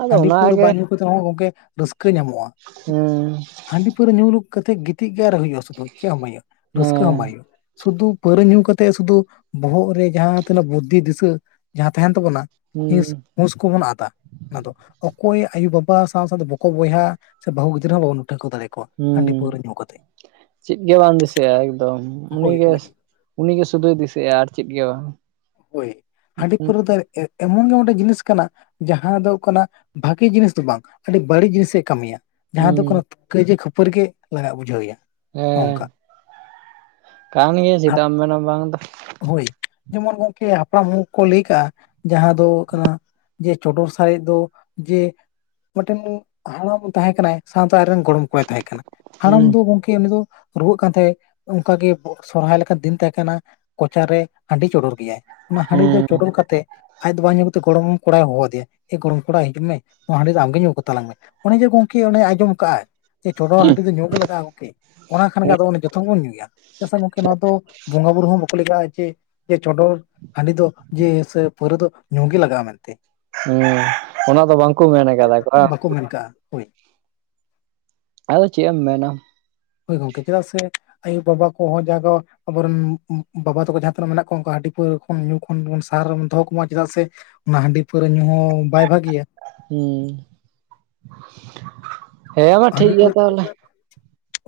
ᱟᱫᱚ ᱚᱱᱟᱜᱮᱼᱼ ᱟᱫᱚ ᱦᱟᱜ ᱜᱚᱝᱠᱮ ᱨᱟᱹᱥᱠᱟᱹ ᱧᱟᱢᱚᱜᱼᱟ᱾ ᱦᱩᱸ᱾ ᱦᱟᱺᱰᱤ ᱯᱟᱹᱣᱨᱟᱹ ᱧᱩ ᱵᱩᱞ ᱠᱟᱛᱮᱫ ᱜᱤᱛᱤᱡ ᱜᱮ ᱟᱨ ᱦᱩᱭᱩᱜᱼᱟ ᱥᱩᱫᱩ ᱪᱮᱫ ᱦᱚᱸ ᱵᱟᱝ ᱦᱩᱭᱩᱜᱼᱟ ᱨᱟᱹᱥᱠᱟᱹ ᱦᱮᱸ ᱦᱚᱸ ᱵᱟᱝ ᱦᱩᱭᱩᱜᱼᱟ᱾ ᱥᱩᱫᱩ ᱯᱟᱹᱣᱨᱟᱹ ᱧᱩ ᱠᱟᱛᱮᱜ ᱥᱩᱫᱩ ᱵᱚᱦᱚᱜ ᱨᱮ ᱡᱟᱦᱟᱸ ᱛᱤᱱᱟᱹᱜ ᱵᱩᱫᱫᱷᱤ ᱫᱤᱥᱟᱹ ᱡᱟᱦᱟᱸ ᱛᱟᱦᱮᱱ ᱛᱟᱵᱚᱱᱟᱼᱼ ᱦᱩᱸ ᱦᱤᱸᱥ ᱦᱩᱥ ᱠᱚᱵᱚᱱ ᱟᱫ-ᱟ᱾ ᱟᱫᱚ ᱚᱠᱚᱭ ᱟᱭᱳᱼᱵᱟᱵᱟ ᱥᱟᱶ ᱥᱟᱶᱛᱮ ᱵᱚ ᱵᱚᱭᱦᱟ ᱥᱮ ᱵᱟᱹᱦᱩ ᱜᱤᱫᱽᱨᱟᱹ ᱦᱚᱸ ᱵᱟᱵᱚᱱ ᱴᱷᱣᱠᱟᱹ ᱫᱟᱲᱮᱭᱟᱠᱚᱼᱟ᱾ ᱦᱩᱸ ᱪᱮᱫ ᱜᱮ ᱵᱟᱝ ᱫᱤᱥᱟᱹᱜᱼᱟ ᱮᱠᱫᱚᱢ ᱩᱱᱤ ᱦᱳᱭ ᱜᱮ᱾ ᱦᱳᱭ ᱩᱱᱤᱜᱮ ᱥᱩᱫᱷᱩ ᱫᱤᱥᱟᱹ ᱮᱭᱟᱭ ᱟᱨ ᱪᱮᱫ ᱜᱮ ᱵᱟᱝ᱾ ᱦᱳᱭ ᱦᱟᱺᱰᱤ ᱦᱩᱸ ᱯᱟᱹᱣᱨᱟᱹ ᱫᱚ ᱮᱢᱚᱱ ᱜᱮ ᱢᱤᱫᱴᱮᱡ ᱡᱤᱱᱤᱥ ᱠᱟᱱᱟᱼᱼ ᱡᱟᱦᱟᱸ ᱫᱚ ᱠᱟᱱᱟ ᱵᱷᱟᱹᱜᱤ ᱡᱤᱱᱤᱥ ᱫᱚ ᱵᱟᱝ ᱟᱹᱰᱤ ᱵᱟᱹᱲᱤᱡ ᱡᱤᱱᱤᱥᱮ ᱠᱟᱹᱢᱤᱭᱟ᱾ ᱡᱟᱦᱟ ᱫᱚ ᱦᱩᱸ ᱠᱚ ᱠᱟᱹᱭᱡᱟᱹ ᱠᱷᱟᱹᱯᱟᱹᱨᱤ ᱜᱮ ᱞᱟᱜᱟᱜ ᱵᱩᱡᱷᱟᱹᱣ ᱮᱭᱟ᱾ ᱦᱩᱸ᱾ ᱠᱟᱱ ᱜᱤᱭᱟᱧ ᱪᱮᱫᱟ ᱦᱟᱯ- ᱮᱢ ᱢᱮᱱᱟ ᱵᱟᱝ ᱫᱚ ᱦᱳᱭ ᱡᱮᱢᱚᱱ ᱜᱚᱝᱠᱮ ᱦᱟᱯᱲᱟᱢ ᱦᱚᱲ ᱠᱚ ᱠᱚ ᱞᱟᱹᱭ ᱠᱟᱜᱼᱟ ᱡᱟᱦᱟᱸ ᱫᱚ ᱦᱩᱭᱩᱜ ᱠᱟᱱᱟ ᱼᱼ ᱡᱮ, ᱪᱚᱰᱚᱨ ᱥᱟᱨᱮᱡ ᱫᱚ ᱡᱮ ᱢᱤᱫᱴᱮᱱ ᱦᱟᱲᱟᱢ ᱛᱟᱦᱮᱸ ᱠᱟᱱᱟᱭ ᱥᱟᱶᱛᱟ ᱟᱡᱨᱮ ᱨᱮᱱ ᱜᱚᱲᱚᱢ ᱠᱚᱲᱟᱭ ᱛᱟᱦᱮᱸ ᱠᱟᱱᱟ, ᱦᱩᱸ ᱦᱟᱲᱟᱢ ᱫᱚ ᱜᱚᱝ ᱠᱤ ᱩᱱᱤ ᱫᱚ ᱨᱩᱣᱟᱹᱜ ᱠᱟᱱ ᱛᱟᱦᱮᱸ ᱚᱱᱠᱟᱜᱮ [unintelligible] ᱥᱚᱨᱦᱟᱭ ᱞᱮᱠᱟᱱ ᱫᱤᱱ ᱛᱟᱦᱮᱸ ᱠᱟᱱᱟ᱾ ᱠᱚᱪᱟᱨ ᱨᱮ ᱦᱟᱹᱰᱤ ᱪᱚᱰᱚᱨ ᱜᱮᱭᱟᱭ, ᱚᱱᱟ ᱦᱟᱹᱰᱤ ᱫᱚ ᱦᱩᱸ ᱪᱚᱰᱚᱨ ᱠᱟᱛᱮ ᱟᱡ ᱫᱚ ᱵᱟᱭ ᱧᱩ ᱠᱟᱛᱮᱫ ᱜᱚᱲᱚᱢ ᱠᱚᱲᱟᱭ ᱦᱚᱦᱚ ᱟᱫᱮᱭᱟ, ᱮ ᱜᱚᱲᱚᱢ ᱠᱚᱲᱟ ᱦᱤᱡᱩ ᱢᱮ ᱱᱚᱣᱟ ᱦᱟᱸᱰᱤ ᱫᱚ ᱟᱢᱜᱮ ᱧᱩ ᱠᱟᱛᱟᱞᱟᱝ ᱢᱮ᱾ ᱚᱱᱮ ᱡᱮ ᱜᱚᱝᱠᱮ ᱚᱱᱮᱭ ᱟᱸᱡᱚᱢ ᱠᱟᱜ-ᱟᱭ᱾ ᱪᱚᱰᱚᱨ ᱦᱟᱹᱴᱤ ᱫᱚ ᱧᱩ ᱜᱮ ᱞᱟᱜᱟᱜ-ᱟ ᱜᱚᱝᱠᱮ, ᱚᱱᱟ ᱠᱷᱟᱱ ᱜᱮ ᱟᱫᱚ ᱡᱚᱛᱚ ᱵᱚᱱ ᱧᱩᱭᱟ, ᱪᱮᱫᱟᱜ ᱥᱮ ᱜᱚᱝᱠᱮ ᱱᱚᱣᱟ ᱫᱚ ᱵᱚᱸᱜᱟ ᱵᱩᱨᱩ ᱦᱚᱸ ᱵᱟᱠᱚ ᱞᱟᱹᱭ ᱠᱟᱜ-ᱟ, ᱡᱮ ᱡᱮ ᱪᱚᱰᱚᱨ ᱦᱟᱹᱰᱤ ᱫᱚ ᱡᱮ ᱥᱮ ᱯᱟᱹᱣᱨᱟᱹ ᱫᱚ ᱧᱩ ᱜᱮ ᱞᱟᱜᱟᱜ-ᱟ ᱢᱮᱱᱛᱮ᱾ [unintelligible] ᱚᱱᱟ ᱫᱚ ᱵᱟᱝᱠᱚ ᱢᱮᱱ ᱠᱟᱫᱟ ᱠᱚ [unintelligible] ᱦᱚᱭ᱾ ᱟᱫᱚ ᱪᱮᱜ ᱮᱢ ᱢᱮᱱᱟ᱾ ᱦᱳᱭ ᱜᱚᱝᱠᱮ, ᱪᱮᱫᱟᱜ ᱥᱮ ᱟᱭᱩᱼᱵᱟᱵᱟ ᱠᱚᱦᱚᱸ ᱡᱟᱠᱚ ᱟᱵᱚᱨᱮᱱ [unintelligible] ᱵᱟᱵᱟ ᱛᱟᱠᱚ ᱡᱟᱦᱟᱸ ᱛᱤᱱᱟᱹᱜ ᱢᱮᱱᱟᱜ ᱠᱚᱣᱟ ᱩᱱᱠᱩ ᱦᱟᱹᱰᱤ ᱯᱟᱹᱣᱨᱟᱹ ᱠᱷᱚᱱ ᱧᱩ ᱠᱷᱚᱱ ᱥᱟᱦᱟᱨ ᱨᱮᱵᱚᱱ ᱫᱚᱦᱚ ᱠᱚᱢᱟ ᱪᱮᱫᱟᱜ ᱥᱮ ᱚᱱᱟ ᱦᱟᱰᱤ ᱯᱟᱹᱣᱨᱟᱹ ᱧᱩ ᱦᱚᱸ ᱵᱟᱭ ᱵᱷᱟᱹᱜᱤᱭᱟ᱾ ᱦᱩᱸ, ᱦᱮᱸ ᱢᱟ ᱴᱷᱤᱠ ᱦᱟᱺᱰᱤ ᱜᱮᱭᱟ ᱛᱟᱦᱚᱞᱮ᱾ ᱯᱟᱹᱣᱨᱟᱹ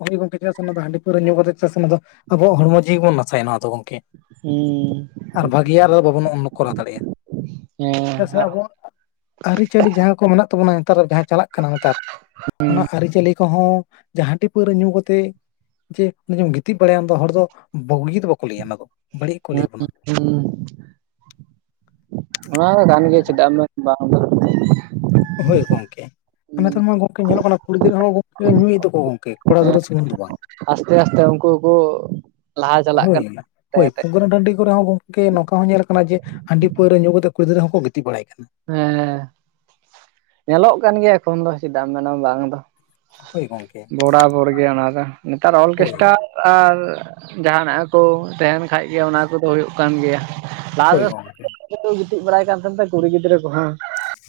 ᱦᱳᱭ ᱜᱚᱝᱠᱮ, ᱪᱮᱫᱟᱜ ᱥᱮ ᱚᱱᱟ ᱫᱚ ᱦᱟᱹᱰᱤ ᱯᱟᱹᱣᱨᱟᱹ ᱧᱩ ᱠᱟᱛᱮᱫ ᱪᱮᱫᱟᱜ ᱥᱮ ᱚᱱᱟ ᱟᱵᱚᱣᱟᱜ ᱦᱚᱲᱢᱚ ᱡᱤᱣᱤ ᱵᱚᱱ ᱱᱟᱥᱟᱭᱟ ᱱᱚᱣᱟ ᱫᱚ ᱜᱚᱝᱠᱮ᱾ ᱦᱩᱸ᱾ ᱟᱨ ᱵᱷᱟᱹᱜᱤᱭᱟ ᱨᱮ ᱫᱚ ᱵᱟᱵᱚᱱ [unintelligible] ᱠᱚᱨᱟᱣ ᱫᱟᱲᱮᱭᱟᱜ-ᱟ᱾ ᱦᱮᱸ, ᱟᱨ ᱚ ᱟᱹᱨᱤᱪᱟᱹᱞᱤ ᱡᱟᱦᱟᱸ ᱠᱚ ᱢᱮᱱᱟᱜ ᱛᱟᱵᱚᱱᱟ, ᱱᱮᱛᱟᱨ ᱡᱟᱦᱟᱸ ᱪᱟᱞᱟᱜ ᱠᱟᱱᱟ ᱱᱮᱛᱟᱨ [unintelligible] ᱚᱱᱟ ᱟᱨᱤᱪᱟᱞᱤ ᱠᱚᱦᱚᱸ ᱡᱟ ᱦᱟᱸᱰᱤ ᱯᱟᱹᱣᱨᱟᱹ ᱧᱩ ᱠᱟᱛᱮ ᱡᱮ ᱩᱱᱮ ᱡᱮᱢ ᱜᱤᱛᱤᱡ ᱵᱟᱲᱟᱭᱟᱢ ᱫᱚ ᱦᱚᱲ ᱫᱚ ᱵᱩᱜᱤ ᱫᱚ ᱵᱟᱠᱚ ᱞᱟᱹᱭᱟ ᱚᱱᱟ ᱫᱚ ᱵᱟᱹᱲᱤᱡ ᱠᱚ ᱞᱟᱹᱭ ᱵᱚᱱᱟ᱾ ᱦᱩᱸ, ᱚᱱᱟ ᱫᱚ ᱜᱟᱱ ᱜᱮᱭᱟ ᱪᱮᱫᱟᱜ ᱮᱢ ᱢᱮᱱᱟ ᱵᱟᱝ ᱫᱚ ᱾ ᱦᱳᱭ ᱜᱚᱝᱠᱮ᱾ ᱟᱨ ᱱᱮᱛᱟᱨ ᱢᱟ ᱜᱚᱝᱠᱮ ᱧᱮᱞᱚᱜ ᱠᱟᱱᱟ, ᱠᱩᱲᱤ ᱜᱤᱫᱽᱟᱹ ᱦᱚᱸ ᱜᱚᱝᱠᱮ ᱧᱩᱭᱮᱫ ᱫᱚᱠᱚ ᱜᱚᱝᱠᱮ ᱠᱚᱲᱟ ᱜᱤᱫᱽᱟᱹ ᱥᱩᱢᱩᱝ ᱫᱚ ᱵᱟᱝ᱾ ᱟᱥᱛᱮ ᱟᱥᱛᱮ ᱩᱱᱠᱩ ᱦᱚᱠᱚ ᱠᱚ ᱞᱟᱦᱟ ᱪᱟᱞᱟᱜ ᱦᱳᱭ ᱠᱟᱱᱟ ᱛᱟᱭ ᱦᱳᱭ, ᱛᱮ ᱯᱳᱜᱨᱟᱢ ᱴᱟᱱᱰᱤ ᱠᱚᱨᱮᱦᱚ ᱠᱚᱝ ᱠᱮ ᱱᱚᱝᱠᱟ ᱦᱚᱸ ᱧᱮᱞ ᱟᱠᱟᱱᱟ, ᱡᱮ ᱦᱟᱹᱰᱤ ᱯᱟᱹᱣᱨᱟᱹ ᱧᱩ ᱠᱟᱛᱮᱫ ᱠᱩᱲᱤ ᱜᱤᱫᱽᱨᱟᱹ ᱦᱚᱸᱠᱚ ᱜᱤᱛᱤᱡ ᱵᱟᱲᱟᱭ ᱠᱟᱱᱟ᱾ ᱦᱮᱸ, ᱧᱮᱞᱚᱜ ᱠᱟᱱ ᱜᱮᱭᱟ ᱮᱠᱷᱚᱱ ᱫᱚ ᱪᱮᱫᱟᱜ ᱮᱢ ᱢᱮᱱᱟ ᱵᱟᱝ ᱫᱚ᱾ ᱦᱳᱭ ᱜᱚᱝᱠᱮ ᱵᱚᱲᱟᱵᱚᱲ ᱜᱮᱭᱟ ᱚᱱᱟ ᱫᱚ ᱱᱮᱛᱟᱨ ᱦᱳᱭ ᱚᱞᱠᱮᱥᱴᱟᱞ ᱟᱨ ᱡᱟᱦᱟᱱᱟᱜ ᱠᱚ ᱛᱮᱦᱮᱱ ᱠᱷᱟᱡ ᱜᱮ ᱚᱱᱟ ᱠᱚᱫᱚ ᱦᱩᱭᱩᱜ ᱠᱟᱱ ᱜᱮᱭᱟ᱾ ᱦᱳᱭ ᱞᱟᱦᱟ ᱜᱚᱝᱠᱮ ᱛᱮᱫᱚ [unintelligible] ᱜᱤᱛᱤᱡ ᱵᱟᱲᱟᱭ ᱠᱟᱱ ᱛᱟᱦᱮ ᱛᱮ, ᱠᱩᱲᱤ ᱜᱤᱫᱽᱨᱟᱹ ᱠᱩᱦᱚ᱾